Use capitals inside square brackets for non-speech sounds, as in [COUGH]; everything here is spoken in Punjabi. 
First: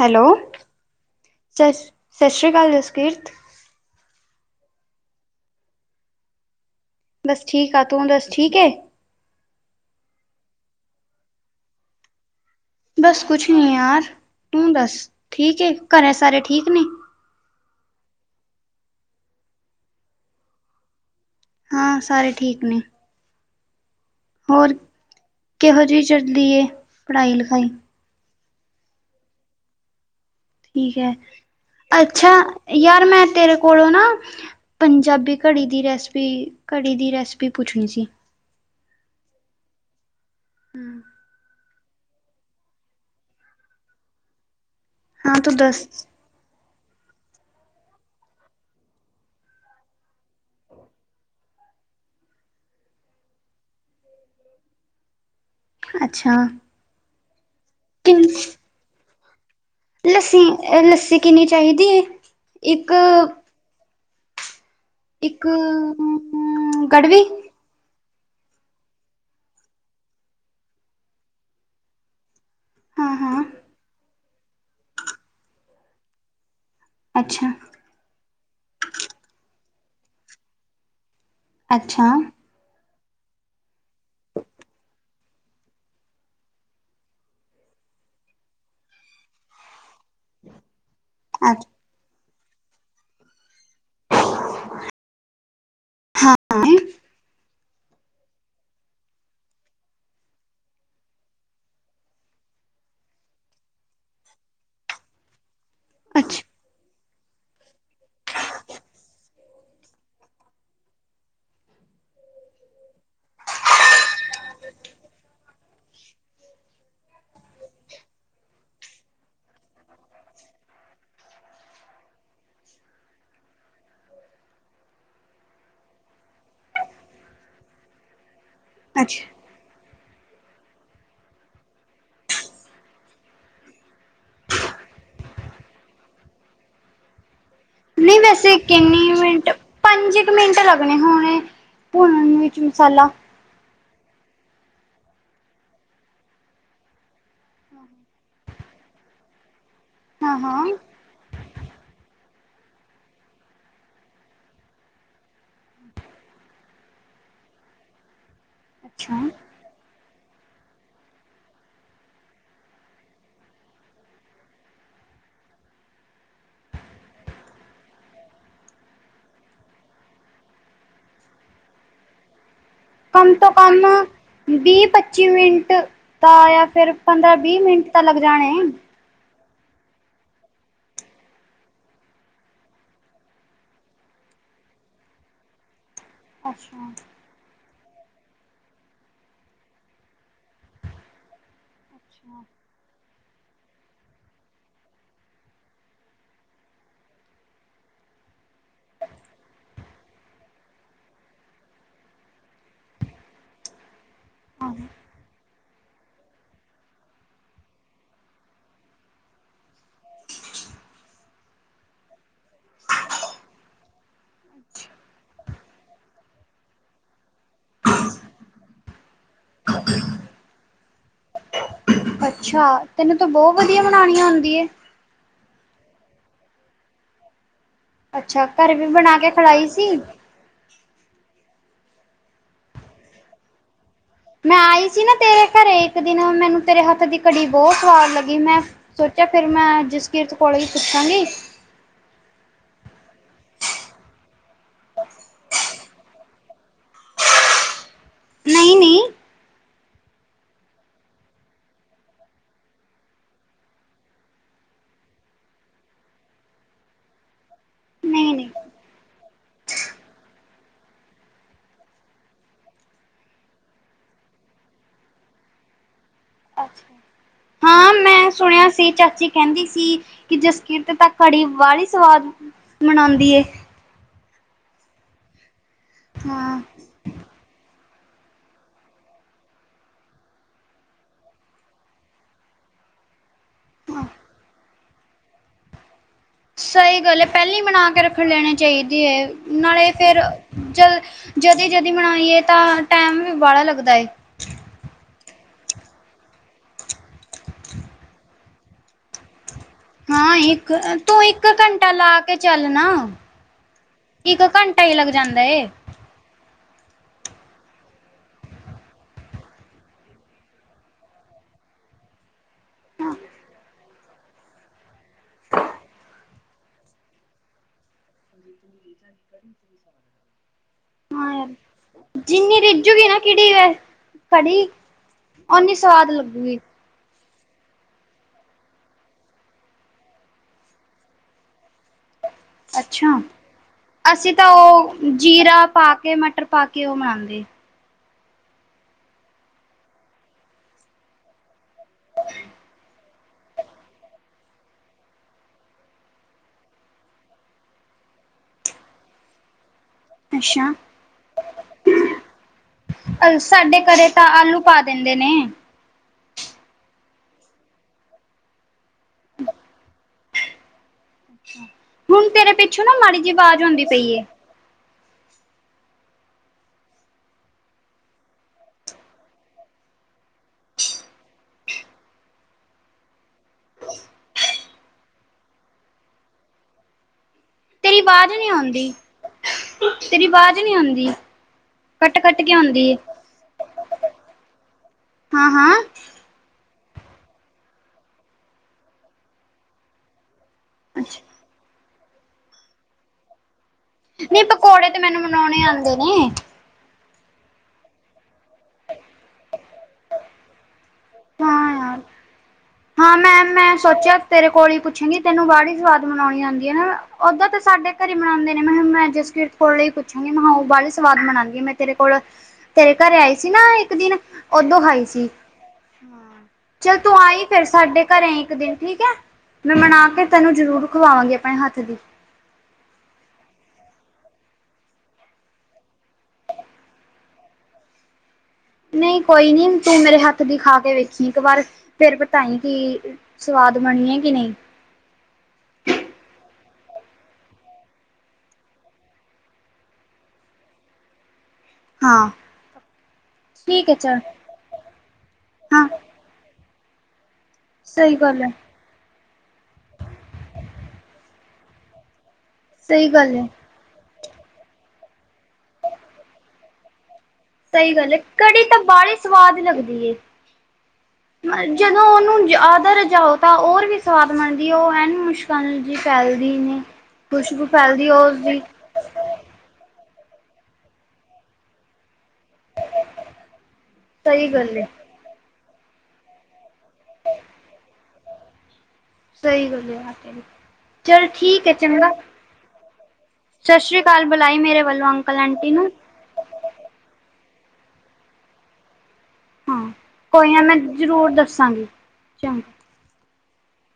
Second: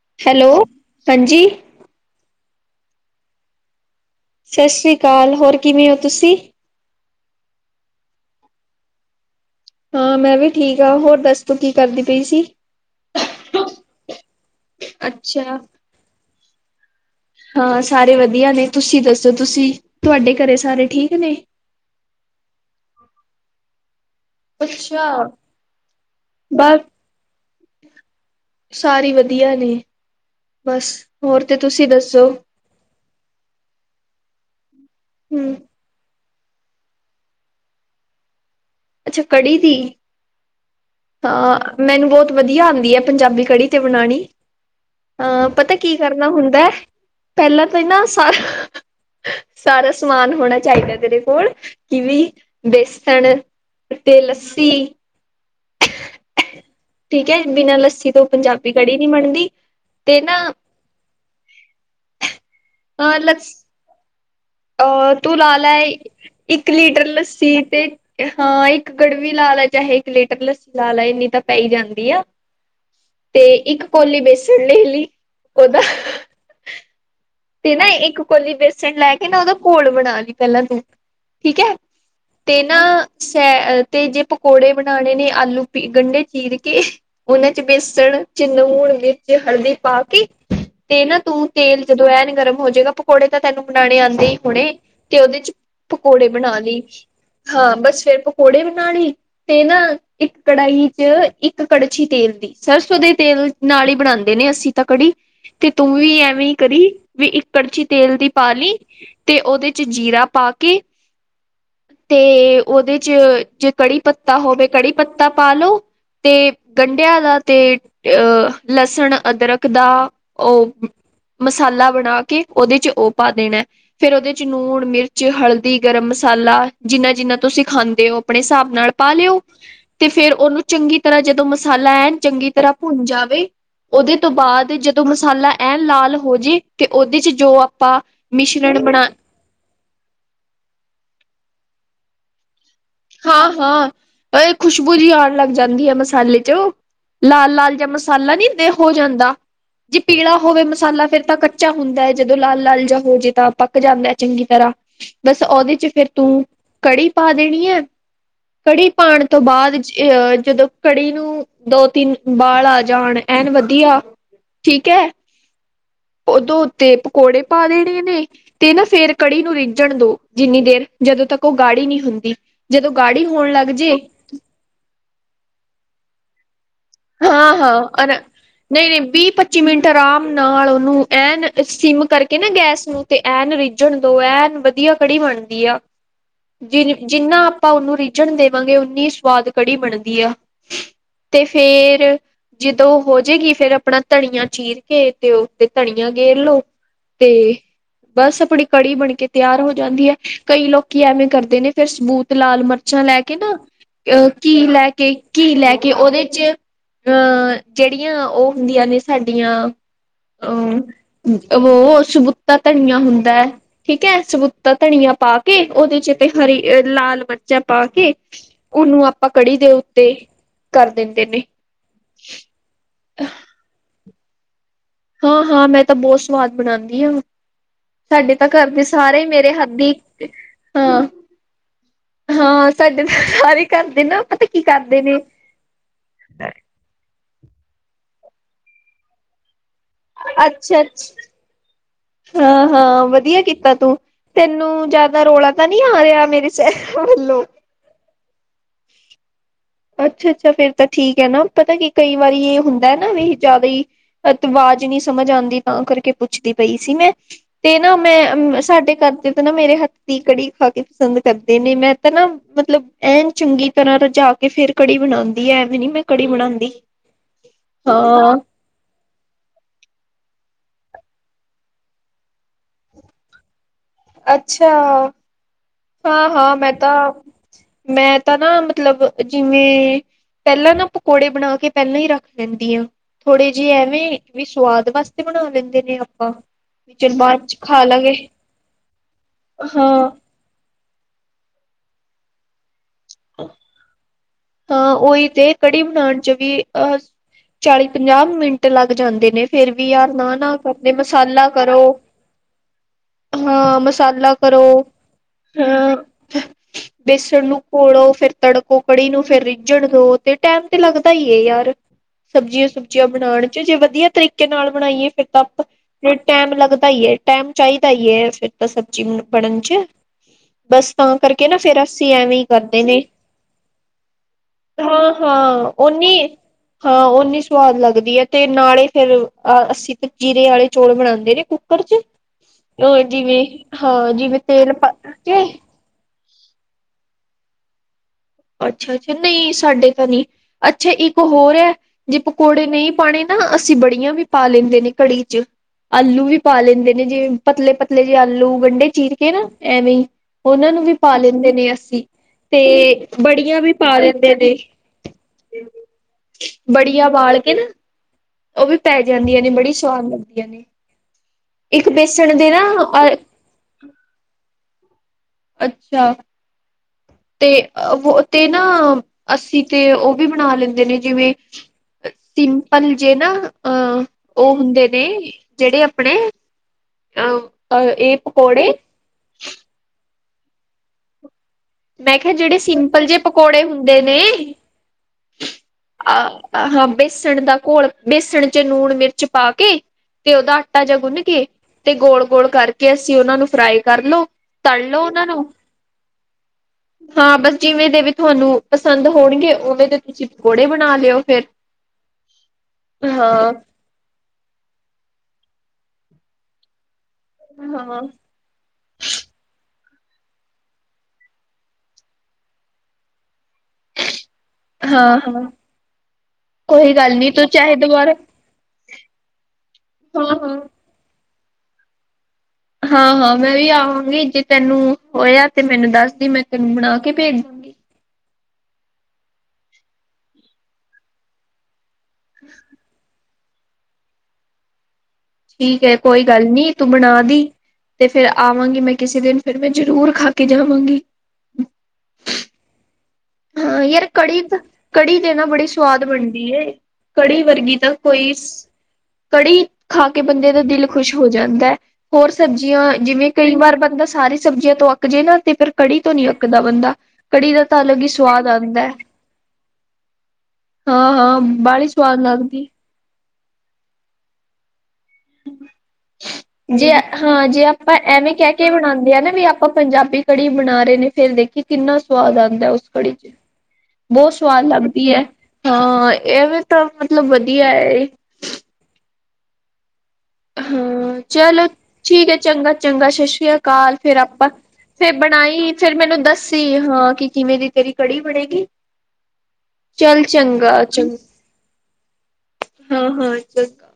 ਹੈਲੋ? ਹਾਂਜੀ ਸ ਸਤਿ ਸ਼੍ਰੀ ਅਕਾਲ ਜਸਕੀਰਤ ਸਤਿ ਸ੍ਰੀ ਅਕਾਲ, ਹੋਰ ਕਿਵੇਂ ਹੋ ਤੁਸੀਂ? ਬਸ ਠੀਕ ਆ ਤੂੰ ਦਸ ਠੀਕ ਹੈ? ਹਾਂ ਮੈਂ ਵੀ ਠੀਕ ਹਾਂ। ਹੋਰ ਦੱਸ ਤੂੰ ਕੀ ਕਰਦੀ ਪਈ ਸੀ? ਬਸ ਕੁਛ ਨਹੀ ਯਾਰ, ਤੂੰ ਦੱਸ ਅੱਛਾ ਠੀਕ ਹੈ, ਘਰੇ ਸਾਰੇ ਠੀਕ? ਨੇ ਹਾਂ ਸਾਰੇ ਵਧੀਆ ਨੇ। ਤੁਸੀਂ ਦੱਸੋ ਤੁਸੀਂ ਤੁਹਾਡੇ ਘਰੇ ਸਾਰੇ ਠੀਕ ਨੇ? ਹਾਂ ਸਾਰੇ ਠੀਕ ਨੇ। ਹੋਰ ਅੱਛਾ ਕਿਹੋ ਜਿਹੀ ਚੱਲਦੀ ਏ ਪੜ੍ਹਾਈ ਲਿਖਾਈ? ਸਾਰੇ ਵਧੀਆ ਨੇ। ਬਸ ਠੀਕ ਹੈ। ਹੋਰ ਤੇ ਤੁਸੀਂ ਦੱਸੋ ਅੱਛਾ-ਯਾਰ ਮੈਂ ਤੇਰੇ ਕੋਲੋਂ ਨਾ? ਪੰਜਾਬੀ ਹਮ ਕੜੀ ਦੀ ਰੈਸਪੀ, ਕੜੀ ਦੀ ਰੈਸਪੀ ਪੁੱਛਣੀ ਸੀ? ਅੱਛਾ ਕੜੀ ਦੀ? ਹਾਂ ਮੈਨੂੰ ਬਹੁਤ ਵਧੀਆ ਆਉਂਦੀ ਹੈ। ਪੰਜਾਬੀ ਕੜੀ ਤੇ ਬਣਾਉਣੀ? ਹਾਂ ਆ ਤੂੰ ਪਤਾ ਦੱਸ ਕੀ ਕਰਨਾ ਹੁੰਦਾ ਹੈ? ਪਹਿਲਾਂ ਤਾਂ ਨਾ ਸਾਰਾ, ਸਾਰਾ ਸਮਾਨ ਹੋਣਾ ਚਾਹੀਦਾ, ਤੇਰੇ ਕੋਲ ਜਿਵੇਂ ਬੇਸਣ, ਤੇ ਲੱਸੀ, ਅੱਛਾ। ਠੀਕ ਐ, ਬਿਨਾਂ ਲੱਸੀ ਕਿੰ ਤੋਂ ਪੰਜਾਬੀ ਕੜੀ ਨਹੀਂ ਬਣਦੀ। ਤੇ ਨਾ ਲੱਸੀ ਅ ਲੱਸੀ ਕਿੰਨੀ ਚਾਹੀਦੀ ਐ ਇੱਕ। ਅਹ ਤੂੰ ਇੱਕ ਲਾ ਲੈ ਇੱਕ ਲੀਟਰ ਗੜਵੀ ਲੱਸੀ ਤੇ ਹਾਂ, ਇੱਕ ਗੜਵੀ ਲਾ ਲੈ ਚਾਹੇ ਇੱਕ ਲਿਟਰ ਲੱਸੀ ਲਾ ਲੈ ਇੰਨੀ ਤਾਂ ਪੈ ਜਾਂਦੀ ਆ। ਹਾਂ ਹਾਂ ਤੇ ਇੱਕ ਕੋਲੀ ਬੇਸਣ ਲੈ ਲਈ ਉਹਦਾ ਅੱਛਾ ਤੇ ਨਾ ਇੱਕ ਕੋਲੀ ਬੇਸਣ ਲੈ ਕੇ ਨਾ ਉਹਦਾ ਘੋਲ ਬਣਾ ਲਈ ਪਹਿਲਾਂ ਤੂੰ। ਠੀਕ ਐ ਅੱਛਾ ਤੇ ਨਾ ਸੈ ਤੇ ਜੇ ਪਕੌੜੇ ਬਣਾਣੇ ਨੇ ਆਲੂ ਪੀ ਗੰਢੇ ਚੀਰ ਕੇ ਓਹਦੇ ਚ ਬੇਸਣ ਵਿੱਚ ਨੁਣ, ਮਿਰਚ, ਹਲਦੀ ਪਾ ਤੇ ਨਾ ਤੂੰ ਤੇਲ ਜਦੋਂ ਐਨ ਗਰਮ ਹੋਜੇਗਾ ਪਕੌੜੇ ਤਾਂ। ਤੈਨੂੰ ਬਨਾਣੇ ਆਂਦੇ ਈ ਹੋਣੇ ਤੇ ਉਹਦੇ ਚ ਪਕੌੜੇ ਹਾਂ ਬਣਾ ਲਈ। ਹਾਂ, ਬਸ ਫਿਰ ਪਕੌੜੇ ਬਣਾ ਲਈ ਤੇ ਨਾ ਇੱਕ ਕੜਾਹੀ ਚ ਇੱਕ ਕੜਛੀ ਤੇਲ ਸਰਸੋ ਦੇ ਤੇਲ ਨਾਲ ਹੀ ਬਣਾਂਦੇ ਨੇ ਅਸੀਂ ਤਾਂ ਕੜੀ ਤੇ ਤੂੰ ਵੀ ਅੱਛਾ ਐਵੇਂ ਕਰੀ। ਵੀ ਇੱਕ ਕੜਛੀ ਤੇਲ ਦੀ ਪਾ ਲਈ ਤੇ ਉਹਦੇ ਚ ਜੀਰਾ ਪਾ ਕੇ ਤੇ ਉਹਦੇ ਚ ਜੇ ਕੜੀ ਪੱਤਾ ਹੋਵੇ ਕੜੀ ਪੱਤਾ ਪਾ ਲੋ। ਤੇ ਗੰਢਿਆਂ ਦਾ ਤੇ ਅਹ ਲਸਣ ਅਦਰਕ ਦਾ ਓ ਮਸਾਲਾ ਬਣਾ ਕੇ ਉਹਦੇ ਚ ਉਹ ਪਾ ਦੇਣਾ ਫੇਰ ਉਹਦੇ ਚ ਲੂਣ, ਮਿਰਚ ਹਲਦੀ, ਗਰਮ ਮਸਾਲਾ ਜਿੰਨਾ-ਜਿੰਨਾ ਤੁਸੀਂ ਖਾਂਦੇ ਹੋ ਆਪਣੇ ਹਿਸਾਬ ਨਾਲ ਪਾ ਅੱਛਾ ਲਿਓ। ਤੇ ਫੇਰ ਉਹਨੂੰ ਚੰਗੀ ਤਰ੍ਹਾਂ ਜਦੋਂ ਮਸਾਲਾ ਐਨ ਚੰਗੀ ਤਰ੍ਹਾਂ ਭੁੰਨ ਜਾਵੇ। ਉਹਦੇ ਤੋਂ ਬਾਅਦ ਜਦੋਂ ਮਸਾਲਾ ਐਨ ਲਾਲ ਹੋ ਜੇ ਤੇ ਉਹਦੇ ਚ ਜੋ ਆਪਾਂ ਨਹੀਂ ਵੈਸੇ ਮਿਸ਼ਰਣ ਬਣਾ ਕਿੰਨੀ ਮਿੰਟ ਪੰਜ ਕੁ ਮਿੰਟ ਲੱਗਣੇ ਹੋਣੇ। ਵਿੱਚ ਮਸਾਲਾ ਹਾਂ-ਹਾਂ ਇਹ ਖੁਸ਼ਬੂ ਜਿ ਆਉਣ ਲੱਗ ਜਾਂਦੀ ਹੈ। ਮਸਾਲੇ ਚ? ਲਾਲ ਲਾਲ ਜਾ ਮਸਾਲਾ ਨੀ ਹੋ ਜਾਂਦਾ ਜੇ ਪੀਲਾ ਹਾਂ ਹੋਵੇ ਹਾਂ ਮਸਾਲਾ ਫੇਰ ਤਾਂ ਕ ਕੱਚਾ ਹੁੰਦਾ। ਜਦੋਂ ਲਾਲ ਲਾਲ ਜਾ ਹੋਜੇ ਤਾਂ ਪੱਕ ਜਾਂਦਾ ਚੰਗੀ ਤਰ੍ਹਾਂ। ਬਸ ਉਹਦੇ ਚ ਫੇਰ ਤੂੰ ਕੜੀ ਪਾ ਦੇਣੀ ਐ। ਕੜੀ ਅੱਛਾ ਪਾਉਣ ਤੋਂ ਬਾਅਦ। ਅ ਜਦੋਂ ਕੜੀ ਨੂੰ ਦੋ ਤਿੰਨ ਬਾਲ ਆ ਜਾਣ ਐਨ ਵਧੀਆ। ਠੀਕ ਐ। ਉਦੋਂ ਉੱਤੇ ਪਕੌੜੇ ਪਾ ਦੇਣੇ ਨੇ ਤੇ ਨਾ ਫੇਰ ਕੜੀ ਨੂੰ ਰਿੱਝਣ ਦੋ ਜਿੰਨੀ ਦੇਰ। ਜਦੋਂ ਤੱਕ ਉਹ ਗਾੜੀ ਨੀ ਹੁੰਦੀ। ਜਦੋਂ ਗਾੜੀ ਕਮ ਤੋਂ ਹੋਣ ਲੱਗ ਕਮ ਜੇ ਵੀਹ ਪੱਚੀ ਮਿੰਟ ਦਾ ਆਇਆ। ਫਿਰ ਪੰਦਰਾਂ ਵੀਹ ਹਾਂ-ਹਾਂ ਮਿੰਟ ਤਾਂ ਅਰ ਲੱਗ ਜਾਣੇ। ਨਹੀਂ-ਨਹੀਂ ਵੀਹ ਪੱਚੀ ਮਿੰਟ ਆਰਾਮ ਨਾਲ ਉਹਨੂੰ ਐਨ ਸਿਮ ਕਰਕੇ ਨਾ ਗੈਸ ਨੂੰ ਤੇ ਐਨ ਰਿੱਝਣ ਦੋ ਐਨ ਵਧੀਆ ਕੜੀ ਬਣਦੀ ਆ ਜਿ ਅੱਛਾ ਜਿੰਨਾ ਆਪਾਂ ਉਹਨੂੰ ਰਿੱਝਣ ਦੇਵਾਂਗੇ ਓਨੀ ਸਵਾਦ ਕੜੀ ਬਣਦੀ ਆ ਤੇ ਫੇਰ ਜਦੋਂ ਹੋਜੇਗੀ ਫੇਰ ਆਪਣਾ ਧਨੀਆ ਚੀਰ ਕੇ ਤੇ ਉਸਦੇ ਧਨੀਆ ਗੇਰ ਲੋ ਤੇ ਬਸ ਆਪਣੀ ਕੜੀ ਬਣਕੇ ਤਿਆਰ ਹੋ ਜਾਂਦੀ ਐ ਕਈ ਲੋਕੀ ਐਵੇਂ ਕਰਦੇ ਨੇ ਫਿਰ ਸਬੂਤ ਲਾਲ ਮਿਰਚ ਲੈ ਕੇ ਨਾ ਅਹ ਘੀ ਲੈ ਕੇ ਘੀ ਲੈ ਕੇ ਉਹਦੇ ਵਿੱਚ ਅਹ ਜਿਹੜੀਆਂ ਉਹ ਹੁੰਦੀਆਂ ਨੇ ਸਾਡੀਆਂ ਅਹ ਹੋ ਸਬੁਤਾ ਧਨੀਆ ਹੁੰਦਾ ਠੀਕ ਐ ਸਬੁਤਾ ਧਨੀਆ ਪਾ ਕੇ ਉਹਦੇ ਚ ਤੇ ਹਰੀ ਲਾਲ ਪਾ ਕੇ ਉਹਨੂੰ ਆਪਾਂ ਕੜੀ ਦੇ ਓਤੇ ਕਰ ਦਿੰਦੇ ਨੇ ਅੱਛਾ, ਤੈਨੂੰ ਤਾਂ ਬਹੁਤ ਵਧੀਆ ਬਨਾਣੀ ਆਂਦੀ ਐ ਹਾਂ, ਹਾਂ ਮੈਂ ਤਾਂ ਬਹੁਤ ਸਵਾਦ ਬਣਾਣੀ ਆ ਸਾਡੇ ਅੱਛਾ ਤਾਂ ਘਰ ਘਰਦੇ ਵੀ ਬਣਾ ਸਾਰੇ ਹੀ ਕੇ ਮੇਰੇ ਖਿਲਾਈ ਹੱਥ ਸੀ ਦੀ ਹਾਂ ਹਾਂ ਸਾਡੇ ਸਾਰੇ ਕਰਦੇ ਨਾ ਪਤਾ ਮੈਂ ਕੀ ਆਈ ਸੀ ਕਰਦੇ ਨਾ ਨੇ ਤੇਰੇ ਘਰੇ ਇੱਕ ਦਿਨ ਮੈਨੂੰ ਤੇਰੇ ਹੱਥ ਦੀ ਕੜੀ ਬਹੁਤ ਸਵਾਦ ਲਗੀ ਮੈਂ ਸੋਚਿਆ ਫਿਰ ਮੈਂ ਜਿਸਕਿਰਤ ਕੋਲੋ ਈ ਪੁੱਛਾਂਗੀ ਹਾਂ, ਹਾਂ ਵਧੀਆ ਕੀਤਾ ਤੂੰ ਤੈਨੂੰ ਜਿਆਦਾ ਰੌਲਾ ਤਾਂ ਨਹੀ ਆ ਰਿਹਾ ਮੇਰੇ ਵਲੋ ਨਹੀਂ ਨਹੀਂ ਅੱਛਾ, ਅੱਛਾ ਫੇਰ ਤਾਂ ਠੀਕ ਹੈ ਨਾ ਪਤਾ ਕੀ ਕਈ ਵਾਰੀ ਇਹ ਹੁੰਦਾ ਨਾ ਵੀ ਜਿਆਦਾ ਹੀ ਅਤਵਾਰ ਜੈ ਨਹੀਂ ਸਮਝ ਆਂਦੀ ਤਾਂ ਕਰਕੇ ਪੁੱਛਦੀ ਪਈ ਸੀ ਮੈਂ ਤੇ ਨਾ ਨਹੀਂ ਨਹੀਂ ਮੈਂ ਸਾਡੇ ਘਰ ਦੇ ਤੇ ਨਾ ਮੇਰੇ ਰੇ ਹੱਥ ਦੀ ਕੜੀ ਖਾ ਕੇ ਪਸੰਦ ਕਰਦੇ ਨੇ ਮੈਂ ਤਾਂ ਨਾ ਮਤਲਬ ਐਨ ਚੰਗੀ ਤਰਾ ਰੁਝਾ ਕੇ ਫੇਰ ਕੜੀ ਬਣਾਉਂਦੀ ਐਵੇਂ ਨੀ ਮੈਂ ਕੜੀ ਬਣਾਉਂਦੀ ਅੱਛਾ ਹਾਂ ਮੈਂ ਹਾਂ ਸੁਣਿਆ ਸੀ ਚਾਚੀ ਕਹਿੰਦੀ ਸੀ ਕਿ ਜਸਕੀਰਤ ਤਾਂ ਕੜੀ ਬੜੀ ਹੀ ਸਵਾਦ ਮਨਾਦੀ ਐ ਅੱਛਾ- ਹਾਂ, ਹਾਂ ਮੈਂ ਤਾਂ ਮੈਂ ਤਾਂ ਨਾ ਮਤਲਬ ਜਿਵੇਂ ਪਹਿਲਾਂ ਨਾ ਪਕੌੜੇ ਬਣਾ ਕੇ ਪਹਿਲਾਂ ਹੀ ਰਖ ਲੈਂਦੀ ਆ ਥੋੜੇ ਜਿਹੇ ਐਵੇਂ ਵੀ ਸੁਵਾਦ ਵਾਸਤੇ ਬਣਾ ਲੈਂਦੇ ਨੇ ਆਪ ਸਹੀ ਗੱਲ ਹੈ ਪਹਿਲਾਂ ਬਣਾ ਕੇ ਰੱਖਣ ਲੈਣੀ ਚਾਹੀਦੀ ਹੈ ਨਾਲੇ ਹਾਂ। ਫੇਰ ਜਲ ਜਦੀ ਜਦੀ ਮਨਾਈਏ ਤਾਂ ਟਾਈਮ ਵੀ ਬਾਹਲਾ ਲੱਗਦਾ ਏ ਤਾਂ ਉਹੀ ਤੇ ਕੜੀ ਬਣਾਉਣ ਚ ਵੀ ਅਹ ਚਾਲੀ ਪੰਜਾਹ ਮਿੰਟ ਲੱਗ ਜਾਂਦੇ ਨੇ ਫੇਰ ਵੀ ਯਾਰ ਨਾ ਹਾਂ ਨਾ ਇੱਕ ਕਰਨੇ ਤੂੰ ਇੱਕ ਮਸਾਲਾ ਕਰੋ ਘੰਟਾ ਲਾ ਕੇ ਚੱਲ ਨਾ ਹਾਂ ਮਸਾਲਾ ਇੱਕ ਕਰੋ ਘੰਟਾ ਹੀ ਲੱਗ ਜਾਂਦਾ ਏ। ਹ ਬੇਸਣ ਨੂੰ ਘੋੜੋ ਫੇਿਰ ਤੜਕੋ ਕੜੀ ਨੂੰ ਫਿਰ ਰਿੱਝਣ ਦੋ ਤੇ ਟੈਮ ਤੇ ਲੱਗਦਾ ਹੀ ਹੈ ਯਾਰ ਸਬਜ਼ੀਆਂ ਸੁਬਜ਼ੀਆਂ ਹਾਂ ਬਣਾਉਣ ਚ ਜੇ ਵ ਵਧੀਆ ਤਰੀਕੇ ਨਾਲ ਬਣਾਈਏ ਫਿਰ ਤਾਂ ਆਪ ਟੈਮ ਲੱਗਦਾ ਹੀਏ ਟੈਮ ਚਾਹੀਦਾ [UNINTELLIGIBLE] ਫਿਰ ਤਾਂ ਸਬਜ਼ੀ ਬਣਨ ਚ ਬਸ ਤਾਂ ਕਰਕੇ ਯਾਰ ਨਾ ਫਿਰ ਅਸੀਂ ਐਵੇਂ ਹੀ ਜਿੰਨੀ ਕਰਦੇ ਨੇ ਰਿੱਝੂਗੀ ਨਾ ਕਿਹੜੀ ਕੜੀ ਹਾਂ, ਹਾਂ ਓਨੀ ਸਵਾਦ ਲੱਗੂਗੀ। ਹਾਂ ਨੀ ਸਵਾਦ ਲੱਗਦੀ ਹੈ ਤੇ ਨਾਲੇ ਫੇਰ ਅਸੀਂ ਤਾਂ ਜੀਰੇ ਵਾਲੇ ਚੋਲ ਬਣਾਉਂਦੇ ਨੇ ਕੁੱਕਰ ਚ ਅ ਅੱਛਾ ਜਿਵੇਂ ਹਾਂ ਅਸੀਂ ਜਿਵੇਂ ਤਾਂ ਤੇਲ ਪਾ ਉਹ ਕੇ ਜੀਰਾ ਪਾ ਕੇ ਪਾ ਕੇ ਉਹ ਮਨਾਂਦੇ ਅੱਛਾ, ਅੱਛਾ ਨਹੀਂ ਸਾਡੇ ਤਾਂ ਨਹੀ ਅੱਛਾ ਇੱਕ ਹੋਰ ਹੈ ਜੇ ਪਕੌੜੇ ਨਹੀਂ ਪਾਣੇ ਨਾ ਅਸੀਂ ਬੜੀਆਂ ਵੀ ਪਾ ਲੈਂਦੇ ਨੇ ਕੜੀ ਚ ਆਲੂ ਵੀ ਪਾ ਲੈਂਦੇ ਨੇ ਜੇ ਪਤਲੇ ਪਤਲੇ ਜੇ ਆਲੂ ਗੰਢੇ ਚੀਰ ਕੇ ਨਾ ਐਵੇਂ ਉਹਨਾਂ ਅੱਛਾ। ਨੂੰ ਵੀ ਪਾ ਲੈਂਦੇ ਨੇ ਅਸੀਂ ਤੇ ਬੜੀਆਂ ਵੀ ਸਾਡੇ ਪਾ ਘਰੇ ਤਾਂ ਲੈਂਦੇ ਨੇ ਆਲੂ ਪਾ ਦਿੰਦੇ ਨੇ। ਬੜੀਆਂ ਊਬਾਲ ਕੇ ਨਾ ਉਹ ਵੀ ਪੈ ਜਾਂਦੀਆਂ ਨੇ ਬੜੀ ਸ਼ਵਾਦ ਲੱਗਦੀਆਂ ਨੇ। ਇੱਕ ਹੁਣ ਬੇਸਣ ਦੇ ਤੇਰੇ ਪਿੱਛੋਂ ਨਾ ਅ- ਮਾੜੀ ਜਿਹੀ ਆਵਾਜ਼ ਆਉਂਦੀ ਪਈ ਹੈ। ਅੱਛਾ। [UNINTELLIGIBLE] ਤੇ ਤੇ ਨਾ ਅੱਸੀ ਤੇ ਉਹ ਵੀ ਬਣਾ ਲੈਂਦੇ ਨੇ ਜਿਵੇਂ ਸਿੰਪਲ ਜੇ ਨਾ ਅ ਉਹ ਹੁੰਦੇ ਨੇ ਜਿਹੜੇ ਆਪਣੇ [UNINTELLIGIBLE] ਤੇਰੀ ਆਵਾਜ਼ ਨੀ ਪਕੌੜੇ ਆਉਂਦੀ ਤੇਰੀ ਆਵਾਜ਼ ਨੀ ਆਉਂਦੀ। ਮੈਂ ਕੱਟ ਕਿਹਾ ਕੱਟ ਕੇ ਜਿਹੜੇ ਆਉਂਦੀ ਏ। ਸਿੰਪਲ ਜਿ ਪਕੌੜੇ ਹੁੰਦੇ ਨੇ। ਹਾਂ ਹਾਂ। ਅ ਹਾਂ। ਬੇਸਣ ਦਾ ਘੋਲ ਬੇਸਣ ਚ ਨੂੰਣ ਮਿਰਚ ਪਾ ਕੇ ਤੇ ਉਹਦਾ ਆਟਾ ਜਿਹਾ ਅੱਛਾ, ਗੁੰਨ ਕੇ ਤੇ ਗੋਲ ਗੋਲ ਕਰਕੇ ਅਸੀਂ ਉਹਨਾ ਨੂੰ ਫਰਾਈ ਕਰ ਲੋ ਨਹੀਂ ਤਲ ਪਕੌੜੇ ਤੇ ਲੋ ਮੈਨੂੰ ਉਹਨਾਂ ਨੂੰ ਬਨਾਉਣੇ ਆਉਂਦੇ ਨੇ। ਹਾਂ ਬਸ ਜਿਵੇਂ ਦੇ ਵੀ ਤੁਹਾਨੂੰ ਪਸੰਦ ਹੋਣਗੇ ਉਵੇਂ ਦੇ ਤੁਸੀਂ ਪਕੌੜੇ ਬ ਹਾਂ ਯਾਰ ਹਾਂ ਮੈਂ ਮੈਂ ਸੋਚਿਆ ਤੇਰੇ ਕੋਲ ਹੀ ਪੁੱਛਾਂਗੀ। ਤੈਨੂੰ ਬਾਹੜੀ ਸਵਾਦ ਬਨਾਉਣੀ ਆਉਦੀ ਉਦਾਂ ਤੇ ਸਾਡੇ ਹਾਂ ਘਰੇ ਹੀ ਬਨਾਉਂਦੇ ਨੇ ਮੈ ਕਿਹਾ ਮੈਂ ਜਸਪਰੀਤ ਕੋਲੋ ਪੁੱਛਾਂਗੀ, ਮੈਂ ਕਿਹਾ ਉਹ ਬਾਹਲੇ ਸਵਾਦ ਬਣਾਦੀ ਮੈਂ ਤੇਰੇ ਕੋਲ ਤੇਰੇ ਘਰੇ ਆਈ ਸੀ ਨਾ ਇੱਕ ਦਿਨ ਓਦੋਂ ਖਾਈ ਹਾਂ ਸੀ। ਹਾਂ ਹਾ ਕੋਈ ਚੱਲ ਗੱਲ ਤੂੰ ਨੀ ਆਈ ਫੇਿਰ ਚਾਹੇ ਸਾਡੇ ਦੁਬਾਰਾ ਘਰੇ ਇੱਕ ਦਿਨ ਠੀਕ ਹੈ। ਮੈਂ ਬਨਾ ਕੇ ਹਾਂ ਤੈਨੂੰ ਹਾਂ ਜ਼ਰੂਰ ਖਵਾਵਾਂਗੀ ਆਪਣੇ ਹੱਥ ਦੀ। ਹਾਂ-ਹਾਂ, ਮੈਂ ਵੀ ਆਵਾਂਗੀ ਜੇ ਤੈਨੂੰ ਹੋਇਆ ਤੇ ਮੈਨੂੰ ਦੱਸਦੀ ਮੈਂ ਤੈਨੂੰ ਬਣਾ ਕੇ ਭੇਜ ਦਾਂਗੀ। [UNINTELLIGIBLE] ਨਹੀਂ ਕੋਈ ਨੀ ਤੂੰ ਮੇਰੇ ਹੱਥ ਦੀ ਖਾ ਕੇ ਵੇਖੀ ਇੱਕ ਵਾਰ ਫੇਿਰ ਬਤਾਈ ਕਿ ਸਵਾਦ ਬਣੀਏ ਕਿ ਨਹੀਂ। ਠੀਕ ਹੈ ਕੋਈ ਗੱਲ ਨੀ ਤੂੰ ਬਣਾ ਦੀ। ਤੇ ਫਿਰ ਆਵਾਂਗੀ ਮੈਂ ਕਿਸੇ ਦਿਨ ਫਿਰ ਮੈਂ ਜ਼ਰੂਰ ਖਾ ਕੇ ਜਾਵਾਂਗੀ। ਹਾਂ। ਹਾਂ, ਠੀਕ ਹੈ ਯਾਰ ਚੱਲ ਕੜੀ-ਕੜੀ ਤੇਨਾ ਬੜੀ ਹਾਂ ਸਵਾਦ ਬਣਦੀ ਹੈ। ਕੜੀ ਵਰਗੀ ਤਾਂ ਸਹੀ ਕੋਈ ਗੱਲ ਹੈ ਕੜੀ ਖਾ ਕੇ ਬੰਦੇ ਦਾ ਦਿਲ ਖੁਸ਼ ਹੋ ਜਾਂਦਾ ਹੋਰ ਸਬਜ਼ੀਆਂ ਸਹੀ ਜਿਵੇਂ ਗੱਲ ਹੈ ਕਈ ਵਾਰ ਬੰਦਾ ਸਾਰੇ ਸਬਜ਼ੀਆਂ ਤੋਂ ਅੱਕ ਜੇ ਨਾ ਤੇ ਫੇਿਰ ਕੜੀ ਤੋਂ ਨੀ ਅੱਕਦਾ ਬੰਦਾ ਕੜੀ ਦਾ ਤਾਂ ਸਹੀ ਅਲੱਗ ਹੀ ਗੱਲ ਹੈ ਸਵਾਦ ਕੜੀ ਤਾਂ ਆਂਦਾ ਬਾਹਲੀ ਸਵਾਦ ਲੱਗਦੀ ਹਾਂ-ਹਾਂ ਬਾਹਲੀ ਜਦੋਂ ਸਵਾਦ ਉਹਨੂੰ ਲੱਗਦੀ। ਜ਼ਿਆਦਾ ਜਾਓ ਤਾਂ ਹੋਰ ਵੀ ਸਵਾਦ ਬਣਦੀ ਉਹ ਐ ਜੇ ਹਾਂ ਜੇ ਖੁਸ਼ਬੂ ਆਪਾਂ ਫੈਲਦੀ ਐਵੇਂ ਕਹਿ ਉਸਦੀ ਕੇ ਬਣਾਉਂਦੇ ਹਾਂ ਨਾ ਵੀ ਆਪਾਂ ਪੰਜਾਬੀ ਕੜੀ ਬਣਾ ਰਹੇ ਨੇ ਫੇਰ ਦੇਖੀ ਕਿੰਨਾ ਸਵਾਦ ਆ। ਉਸ ਕੜੀ ਚ ਬਹੁਤ ਸਹੀ ਸਵਾਦ ਗੱਲ ਏ ਲੱਗਦੀ ਹੈ। ਹਾਂ, ਇਹਵੇ ਤਾਂ ਮਤਲਬ ਵਧੀਆ ਹੈ। ਸਹੀ ਗੱਲ ਆ। ਹਾਂ ਚਲੋ ਠੀਕ ਹੈ ਚੰਗਾ ਚੰਗਾ ਸਤਿ ਸ੍ਰੀ ਅਕਾਲ ਫਿਰ ਆਪਾਂ ਬੁਲਾਈ ਮੇਰੇ ਵੱਲੋਂ ਫਿਰ ਅੰਕਲ ਆਂਟੀ ਬਣਾਈ ਨੂੰ ਫਿਰ ਮੈਨੂੰ ਦੱਸੀ ਹਾਂ, ਕਿ ਕਿਵੇਂ ਦੀ ਤੇਰੀ ਕੜੀ ਬਣੇਗੀ। ਹਾਂ ਚੱਲ, ਕੋਈ ਨਾ ਮੈਂ ਚੰਗਾ ਚੱਲ ਜ਼ਰੂਰ ਦੱਸਾਂਗੀ ਚੰਗਾ ਹਾਂ- ਹਾਂ। ਚੰਗਾ।